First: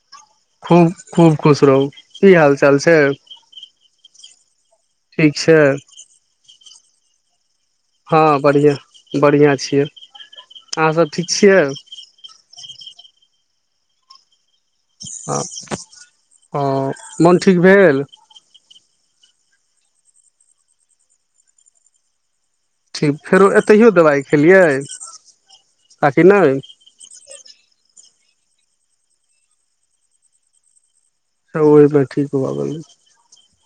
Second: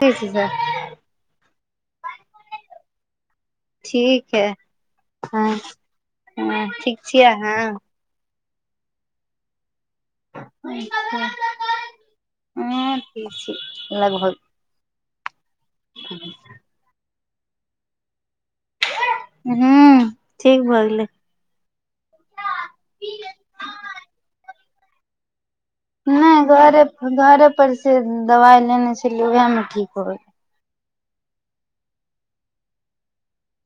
ठीक छै सर खूब खूब खुश रहू की हाल चाल छै। ठीक हैय ठीक हँ छै ह ठीक चियै अहां हँ बढ़िआँ बढ़िआँ चियै हँ ठ घर हँ हँ मोन ठीक भेल हू ठीक भअ गेलै ठीक फेरो एतहियो दबाइ खेलियै नहि घरे घरे पर से दबाइ लेने छलियै उएहमे ठीक भअ गेलै त ओहिमे ठीक भअ गेलै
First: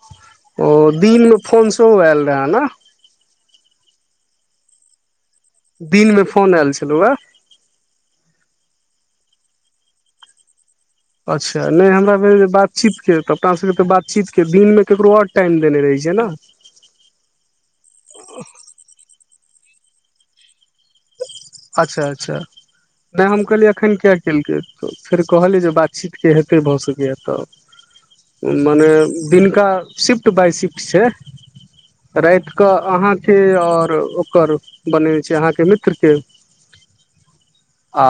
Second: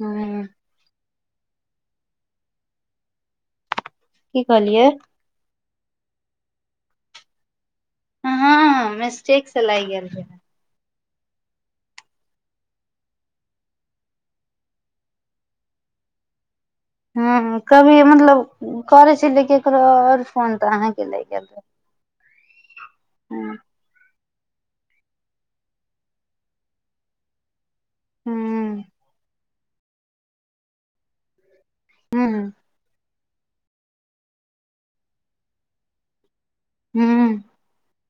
हूँ ओ दिन म फोन सेहो आयल रहे न की कहलियए दिनमे फोन आयल छलहुँ हेय हँ हं हं हं मिस्टेक से लागि गेल रहै अच्छा नहि हमरा भेल जे बातचीत के तऽ अपना सबके तऽ बातचीत के दिन मे ककरो आओर टाइम देने राहि ने हं हं कभी मतलब करै छलिये केकरो आओर फोन तऽ अहाँके लागि गेलै अच्छा अच्छा नहि हम हूँ कहलियै एखन किया केलकै तऽ फेर कहलियै जे बातचीतके हेतै भऽ सकैए तऽ उं हूँ माने दिनका शिफ्ट बाइ शिफ्ट छै। राति क अहांके आओर ओकर बनायने चियै अहाँके मित्र के हू आ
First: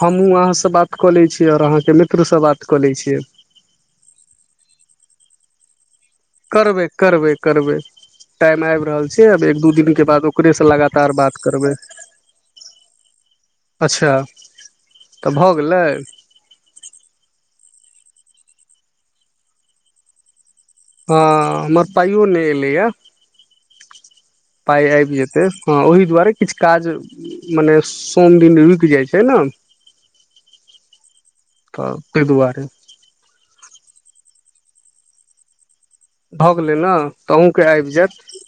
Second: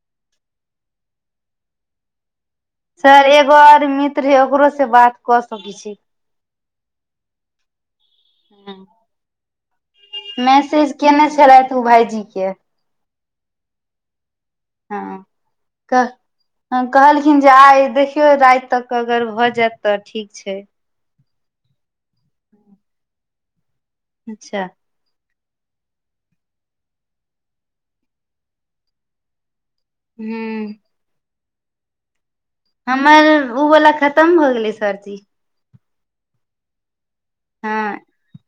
हमहु अहां से बात कअ लै चियै आओर अहां के मित्र स बात कऽ लै छियै सर एगो आओर मित्र हय ओकरो स बात कऽ सकै छी करबै-करबै-करबै टाइम हँ आबि रहल छै। आब एक दु के बाद ओकरे से मैसेज लगातार केने बात करबै छलथि ओ भाईजी के अच्छा हँ तऽ भऽ गेलै कह कहलखिन जे आइ देखियौ राति तक अगर भऽ जायत तऽ ठीक छै। हँ हमर पाइयो नहि एलै य अच्छा पाइ आइब जे ते हँ ओहि दुआरे किछु काज मने सोम दिन रुकि जाइ छै। नै हू तऽ ताहि दुआरे हमर ओवाला खत्म भऽ गेलै सरजी भऽ गेलै न तअ अहूँके हँ आबि जायत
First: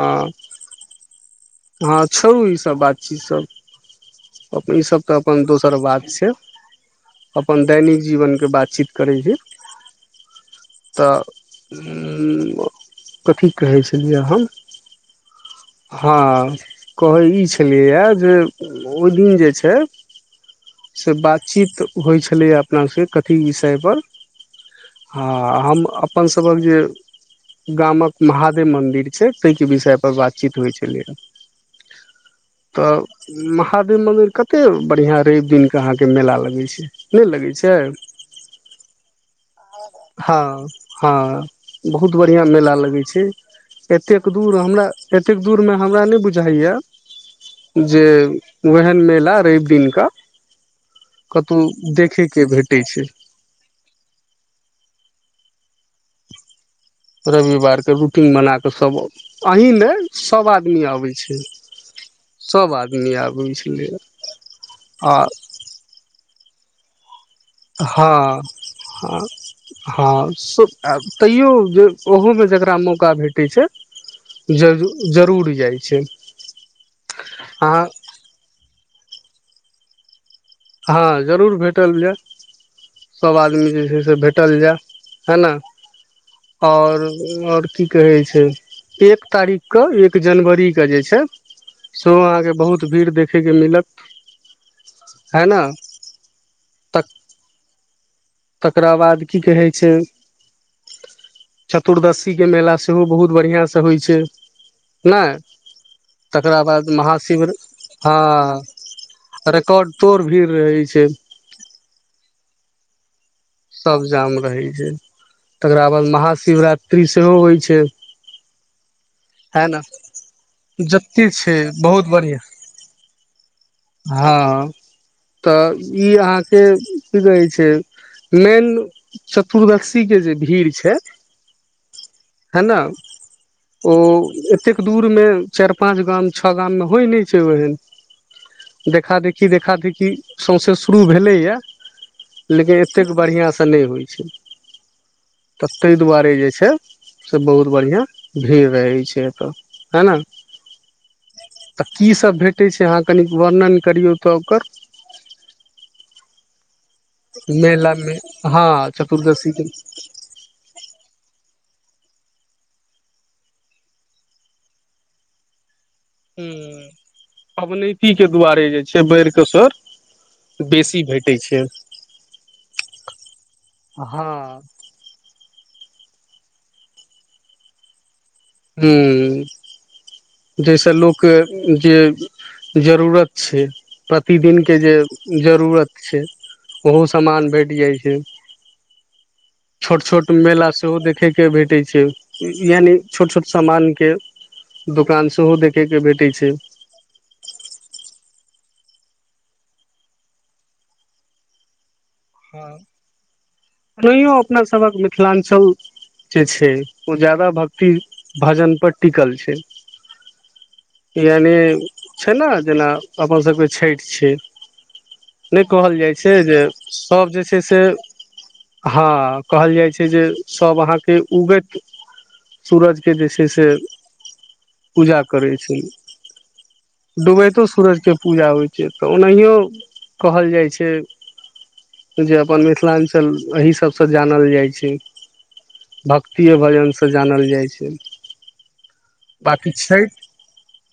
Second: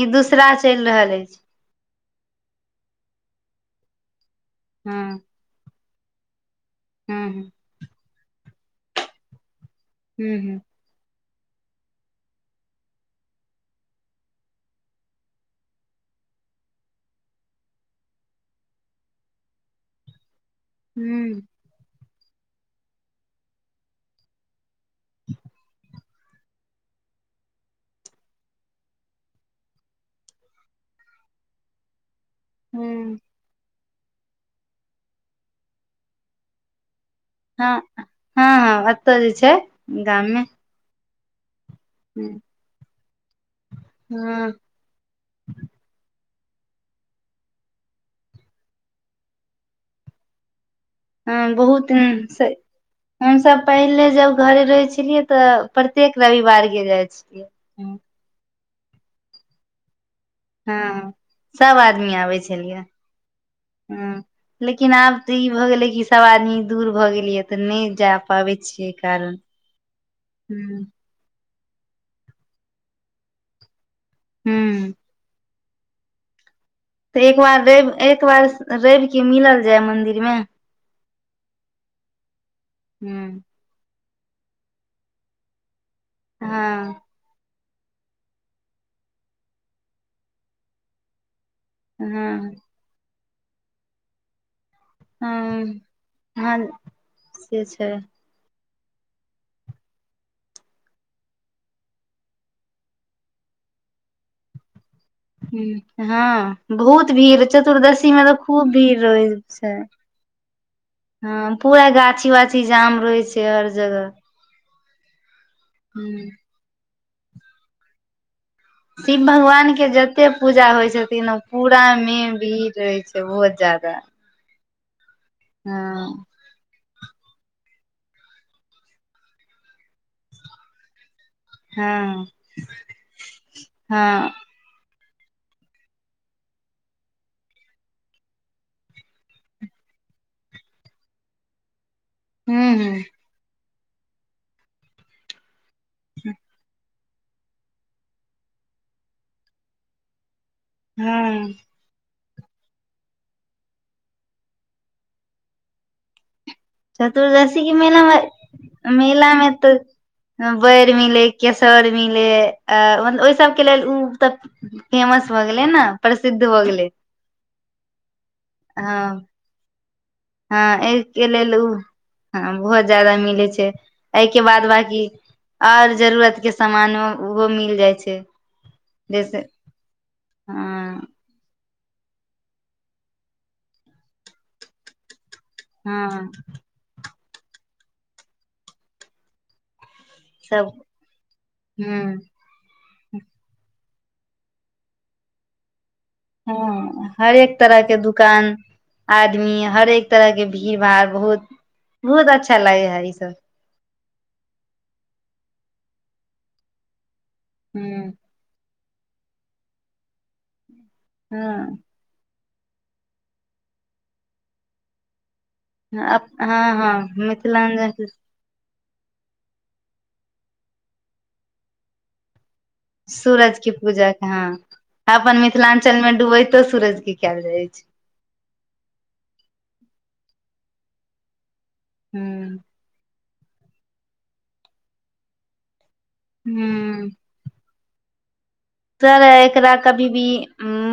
ई दूसरा चलि रहल अछि हँ छोड़ु ई सब बात चीत सब ई सब तऽ हँ अपन दोसर बात से हँ हूँ अपन दैनिक जीवनके बातचीत करै छी हु हू तऽ उ कथी कहै छलियै हम हँ कहै ई छलियैए जे ओहि दिन जे छै। से हूँ बातचीत होइ छलैए अपनासँबके कथी विषय पर हँ हम अपनसभक जे गामक महादेव मन्दिर छै। ताहिके विषय पर बातचीत होइ छलैए तऽ हूँ म खादे मन्दिर कते बढ़ियां रबि दिनके अहाँ के मेला लगै छै। नहि लगै छै हँ हँ हँ अत जे छै। गाममे हँ हँ बहुत बढ़िआं मेला लगै छै। एतेक हँ दूर हमरा एतेक दूर मे हमरा नहि बुझ बुझाइय जे ओहेन मेला रबि दिनक ज हँ बहुत हं स छै हम सब पहिले जब घरे रहै छलियै तऽ प्रत्येक रविवार गेल जाइ रविवारके छलियै रूटीन बना कऽ सभ आओ अहीं ने सोब आदमी हँ आबै छै। सब आदमी आबै सोब छलियै आदमी आबै छलये हँ लेकिन आब तऽ ई भऽ गेलै कि सब आदमी दूर भऽ गेलियै तऽ नहि जा हँ पाबै छियै ह कारण हँ स हूँ तैयो जे ओहु में जेकरा मौका भेटे छै। ज हूँ जरूर जाय छै। अ छय तऽ एक बार रैव एक बार रैव के मिलल जाय मंदिर मे हँ जरूर भेटल जायऽ सब हँ आदमी जे छै। भेटल जायऽ हे ना हँ और और की कहै छय एक तारीक के एक जनवरी के जे छय सेहो अहाँ के हँ बहुत भीड़ देखयके मिलत है ने हम्म ह त से छै। तकरा बाद की कहय छय चतुर्दसी के मेला सेहो बहुत बढ़िया सँ होइ छै। नहि हु हँ तकरा बाद बहुत भीड़ महाशिविर चतुर्दशी मे तऽ खूब हँ भीड़ रहै छय रिकॉर्ड तोड़ भीड़ रहै छै हँ पूरा गाछी वाछी जाम रोहय छय सब जाम रहै छय तकरा बाद हूँ महाशिवरात्रि सेहो होय छै। शिव है भगवान ने के जते पूजा होइ छथिन जते ओ छै पूरा बहुत मे बढ़िआँ भीड़ रहै छै बिहोत ज्यादा हँ तऽ ई हँ अहाँ के कि कहै छय मेन चतुर्दशीके जे भीड़ छय हँ है ना ओ हँ एतेके दू दूर मे चायर पाँच गाम छो गाम मे होय नय छै। आहेंन देखा देखी देखा देखी सौंसे शुरु भेले ये लेकिन हूँ हूँ एतेक बढ़िया से नै होय छै तऽ तय दुआरे जे छय से बहुत बढ़िया भीड़ रहै छै। एतो है ना हा आऽ भेटै छै अहाँ कनिक वर्णन करियों त ओकर चतुर्दशी के मेला मे हँ मेला मे चतुर्दशी के तऽ बैर मिलय केस सोर मिलै है आ ओहि सबके लेल उ तऽ फेमस भऽ गेलै न ह पवनैतिके दुआरे जे हँ छै। बैर केसौर हँ एहिके लेल उ हँ बहुत ज्यादा मिलै छै। एहिके हँ बाद बाँकी और जरूरत के सामानो उहो मिल जाइ छय ह जैसे हँ लोक के जे जरूरत छय प्रतिदिन के जे जरूरत छै हँ ओहो सामान भेट जाय छय छोट छोट सब मेला सेहो देखै के भेटय छै। हूँ यानि छोट छोट समान के दुकानके सेहो देखय ह हर एक तरह के दुकान आदमी हर एक तरह के भीड़ भाड़ बहुत बहुत अच्छा हँ लागे है ई सब ओनहियो अपना सभक मिथिलांचल जे छै। ओ ज्यादा भक्ति हूँ भजन पर टिकल छय यानि हँ छय न जेना अपन सभहक छैठ छय नय कोहल जाय छै। जे हँ हँ सभ जे छै। से मिथिलाञ्चल हँ कहल जाय छै। जे सब अहाँ के उगैत सूरज के जे छय सूरज से के पूजा के हँ पूजा अपन करै छय मिथिलाञ्चल मे डूबैतो सूरज के कयल डूबैतो जाइ छै सूरज के पूजा होइ छय तऽ ओनाहियो कहल जाइ छै। जे हूँ अपन मिथिलांचल एहि सब सँ जानल जाइ छै। भक्तिए भजनसँ हूँ जानल जाइ छै। सर बाँकी एकरा कभी छठि भी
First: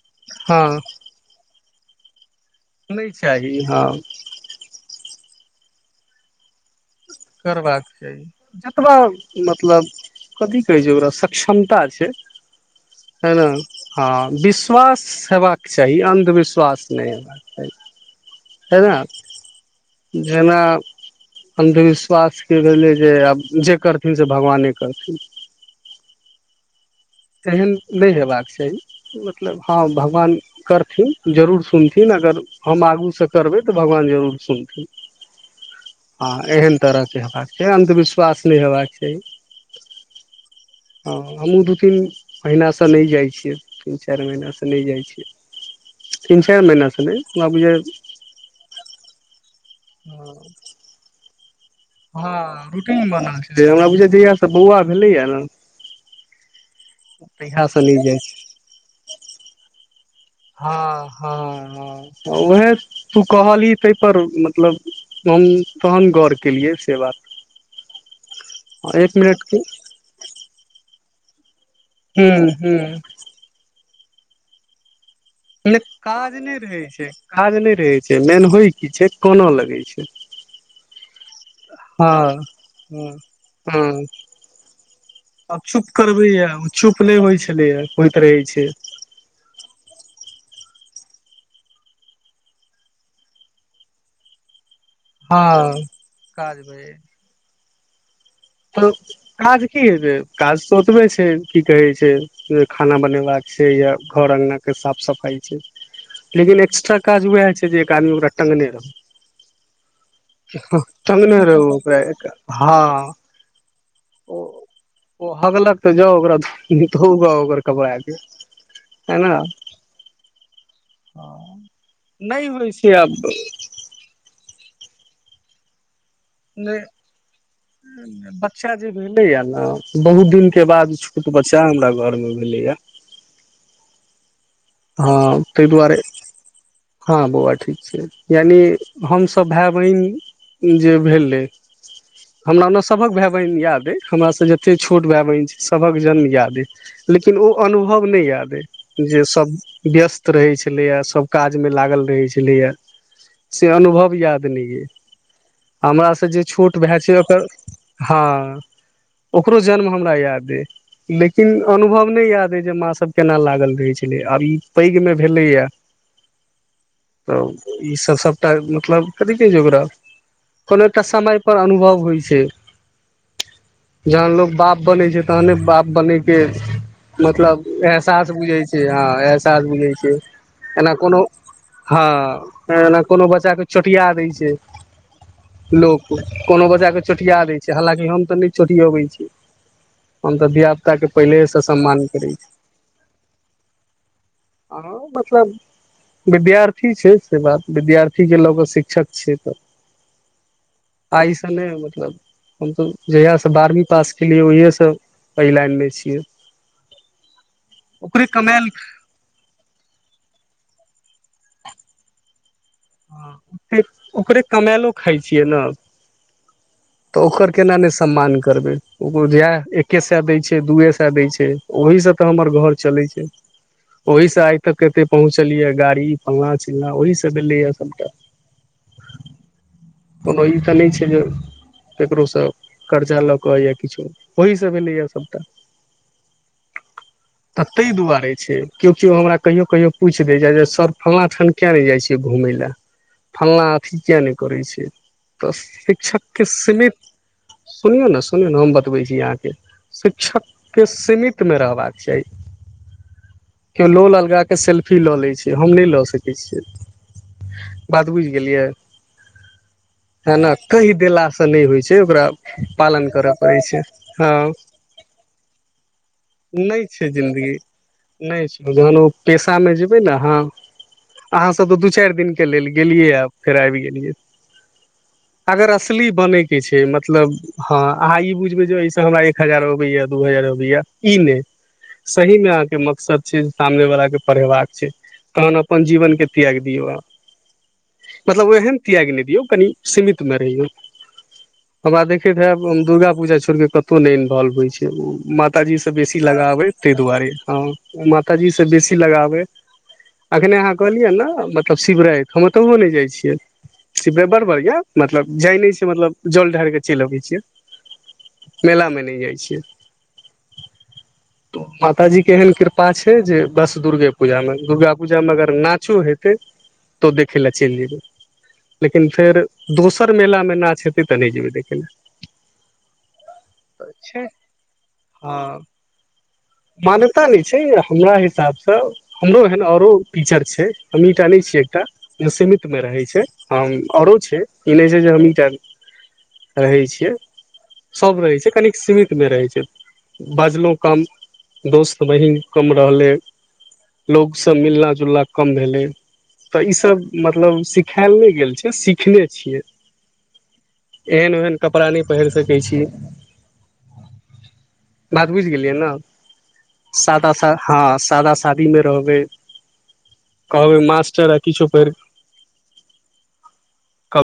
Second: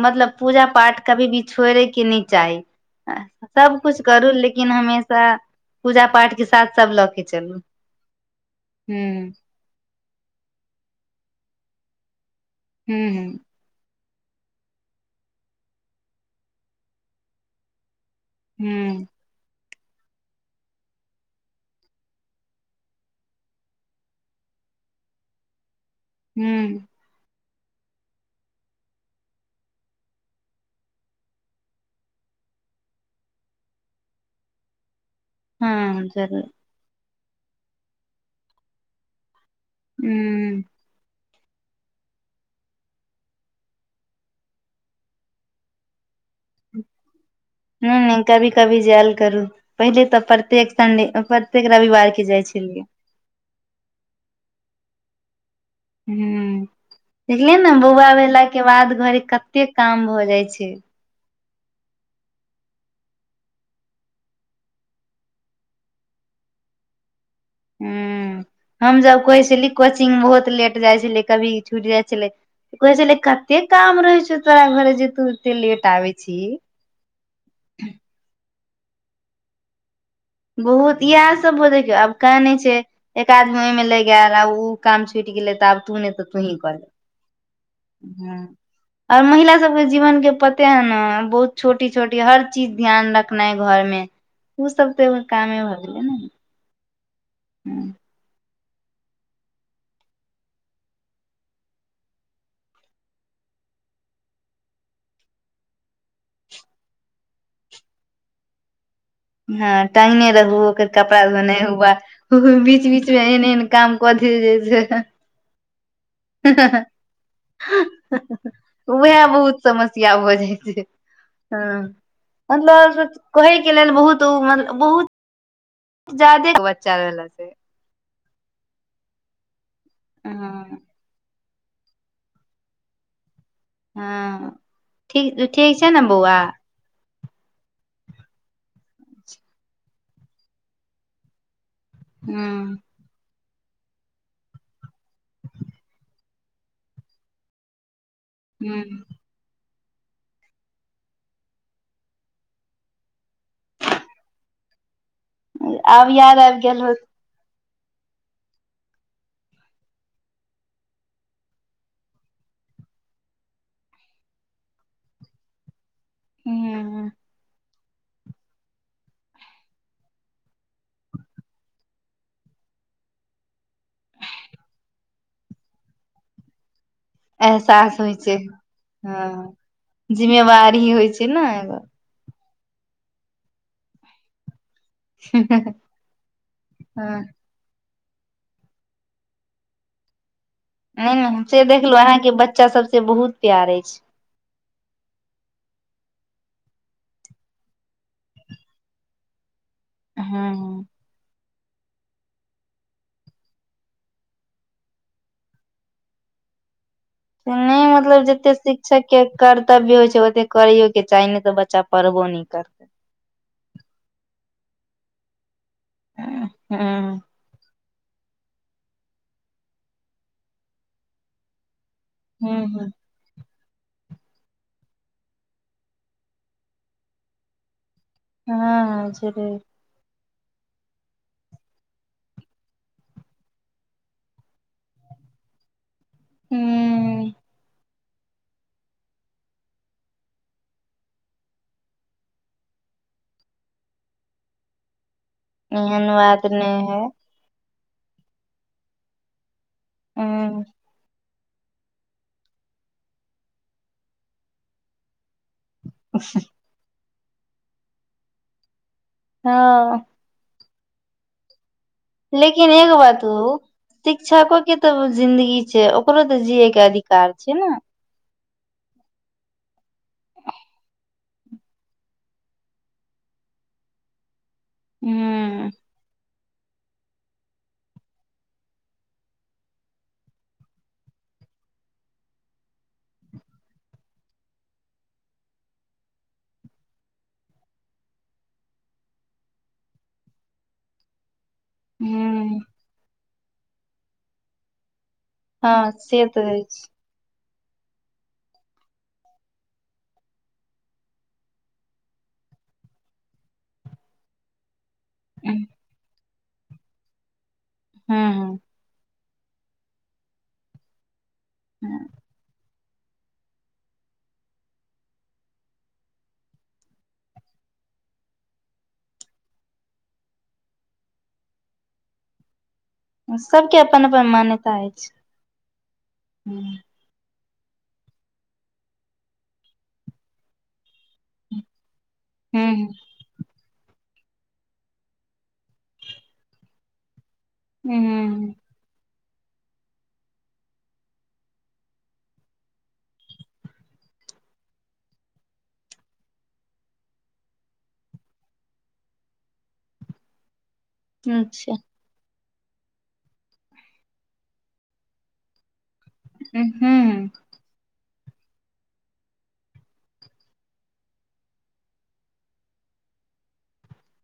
मतलब हँ पूजा पाठ कभी भी छोड़य के नय चाही नहि चाही सभ हँ कुछ करू लेकिन हमेशा पूजा पाठ के साथ सभ ल' क' करबाक चाही जतबा मतलब कथी कहै छै। ओकरा शक क्षमता छै। हूँ हूँ है ने हँ विश्वास हेबाक चाही अन्धविश्वास नहि हेबाक चाही हूँ एनाक जेना अन्धविश्वासके भेलै जे आब जे करथिन से भगवाने करथिन हूँ एहन नहि हेबाक चाही मतलब हँ भगवान करथिन जरूर सुनथिन अगर अगर हम आगूसँ करबै तऽ भगवान जरूर सुनथिन हँ एहन तरहके हेबाक चाही अन्धविश्वास नहि हेबाक चाही हूँ हँ हमहुँ दू तीन महीनासँ नहि जाइ छियै तीन चारि महीनासँ नहि जाइ छियै तीन चारि महीनासँ नहि हमरा बुझाए नहि नहि कभी कभी जायल करू पहिले तऽ प्रत्येक संडे ओकर हँ रूटिंग बनल छेलइ हमरा बुझाय जहिया सँ बौआ भेलै य न हूँ देखलियै ने नहि बौआ जाइ छी भेला के बाद घर कते काम भ हँ हँ हँ उएह तू कहली तै पर मतलब हम तहन गौर केलियै से बात हूँ हम एक जब मिनट कहै के छली कोचिंग बहुत लेट जाइ छलै कभी छुट जाइ छलै हूं हूं कहै छलै कतेक काम रहै छो तोरा घरे जे तू एते लेट नहि आबै काज छी नहि रहै छै। काज नहि रहै छै। मेन होइ की छै। कनए लगै छै। बहुत इएह सब भ देखियौ आब हँ कनए छै। हँ एक आदमी हँ ओहिमे लागि गैल आ ऊ काम छुटि गेलै तऽ आब चुप तू नहि तऽ करबैया तूही ओ कर चुप नहि होइ छलैया होइत हँ रहै छै आओर महिला सबके जीवनके पथ ते न बहुत छोटी छोटी हर चीज ध्यान रखनाइ घरमे ओ सब त कामे हँ भ' गेलइन काज भय हँ तऽ काज की हेतै काज तऽ ओतबे छै। की कहै छै। खाना बनेबाका से यैह घर अंगनाक साफ सफाइ छै। लेकिन एक्स्ट्रा काज वैह छै। जे एक आदमी ओकरा टांगने रहय हँ टंगने रहु ओकर कपड़ा टंगने धोने रहू ओकरा एक हु बीच बीच हँ मे एहन एहन काम कथ ओ जइ छै। ओ हगलक तऽ जाउ ओकरा हहहह धोउ ओकर कपड़ा के है वैह ने बहुत समस्या भऽ जाइ छै। हँ नहि होइ छै मतलब आब कहै के लेल बहुत ओ मतलब बहुत जादेक बच्चा रहल से बच्चा जे भेले ने बहुत दिन के हँ बाद छोट बच सैह हमरा घरमे भेलैए हँ ठीक ठीक छै। दुआरे ने बौआ हँ बौआ ठीक छै। यानि हमसभ भाय बहिन जे भेलय हमरा हूँ ओना सभहक भाय बहिन याद हमरासँ जते छोट भाय बहिन छै। सभक जन्म याद यै लेकिन ओ अनुभव ओ नहि याद यै हूँ जे सभ व्यस्त रहै छलैए सभ काजमे लागल रहै छलैए से अनुभव याद नहि य आब हमर से याद जे आबि छोट गेल भाय होत छै ओकर हँ ओकरो जन्म हमरा याद य लेकिन अनुभव नहि याद य जे माँ सभ केना लागल रहै छेलय आब ई पैघ मे भेलैया हूँ तब ई सभ सभटा मतलब कथी कहै छै। ओकरा कोनो एकटा समय पर अनुभव होइ छै। जहन लोग बाप बनै छै। तहने बाप बनयके मतलब एहसास बुझै छै। हँ एहसास काज बुझै छै। जिम्मेवारी एना होइ कोनो छै ने एगो हँ एना कोनो बच्चा के चोटिया दै छै। लोक कोनो बजा के हँ चोटिया दै छै। हालकि हम तऽ नहि चोटयौबै छी हम तऽ धिय पुता के नहि नहि पहिले हम से देखलहु सम्मान अहाँके करै छी बच्चा सबसँ बहुत प्यार अछि आ मतलब विद्यार्थी छै। से बात विद्यार्थी के लऽ कऽ शिक्षक छियै तऽ हँ त नइ मतलब हम तऽ जहिया सँ बारहवी पास केलियै ओहिए सँ एहि लाइन मै छियै नइ मतलब ओकरे जते कमायल शिक्षक के कर्तव्य होइ छै। ओते करियो के चाही ने तऽ बच्चा पढ़बो न करतै कमैलो खाय छियै न हँ हँ तऽ ओकर केना ने सम्मान करबै ओकर जएह एके सए दै छै। दुूए सए दै छै। ओहि सँ तऽ हमर घर चलै छै। ओहि सँ आइ तक कते पहुँचल यए गाड़ी फल्ला चिल्लाँ ओहि सँ भेलेया सभटा हँ हॅ छेलै कोनो ई तऽ नहि छै। जे ककरो सँ कर्जा लऽ कऽ या किछो ओही सँ भेलैए सभटा हूँ त तइ दुआरे केओ केओ हमरा कहियो कहियो पूछ दे छै। सर फलना ठान केिया ने जाय छ घूमेय ले फलना अथी किए नइ करै छै। तऽ एहन शिक्षक के बात नहि सीमित है सुनियौ ने सुनियौ ने हम बतबै छी अहाँ के शिक्षक हूँ के सीमित मे रहबाक चाही केओ लोल अलगा के सेल्फी लऽ लै छै। से हम नहि लऽ सकै छियै बात बुझि गेलियै हँ है ने कहि देला से नहि होय छै। ओकरा लेकिन एगो पालन बात करय कहु पड़ै छै हँ शिक्षको के तऽ जिंन्दगी छै। ओकरो तऽ नहि जियएके अधिकार जिन्दगी छै न नहि छै। जहन ओ पेशा मे जेबै नअ अहाँ स तऽ दू चारि दिन के लेल गेलिय फेर आइब गेलिय हूँ अगर असली बने के छै। मतलब हँ अहाँ ई बुझबै जे एहिसँ हमरा एक हजार अबैया दू हजार अबैया ई नइ सही मे अहाँ के मकसद छै। सामने वला के पढ़ेबाक छै। तहन अपन जीवन के त्याइग दियौ मतलब ओ एहन त्याइग नइ दियौ कनि सीमित मे रहियौ हमरा देखैत हूँ हैब दुर्गा पूजा छोड़ि कऽ कतहु नइ इन्वोल्व होइ छै। माताजी हँ सँ बेसी से तऽ लगाब अइ अछि तइ दुआरे हँ ओ माताजी से बेसी लगाब अइ अखने अहाँ कहलियै ने तब शिवरायत हम ओतहुओ नइ जाइ छियै शिवरायत बड़ बड़ बढिया मतलब जाइ नइ छिय मतलब जल ढाइर के चलि अबे छियै हँ मेला में न जाय छै। छियै त हँ माताजी के एहन कृपा कृपा छै जे बस दुर्गे पूजा मे दुर्गा पूजा मे अगर नाचो हेतै तो देखे लऽ चइल जैबे लेकिन फेर दोसर मेला मे नाच हेतै तऽ नइ जेबै देखै ल सबके अपन छै। अपन मान्यता अछि हँ हूँ मान्यता नइ हमरा हिसाब सँ हमरो एहन आरो टीचर छै। ाले छियै एकटा जे सीमित में हूँ रहै छै। हम आओरो छै ई नहि छै जे हमहीटा रहै छियै सबब रहै छै हूँ खालिक सीमित रहै छै बाजलहुँ काम दोस्त बहीन कम रहलै लोकोग सब मिलना जुलना कम भेलै तऽ ईसभ मतलब सिखायल नहि गेल छै। सिखने छियै एहन ओहन अच्छा कपड़ा न पहिर सकै कह छी बात बुझ गेलियै ने हूँ सात हँ सादा शादी मे रहबै कहबै माँ च किछप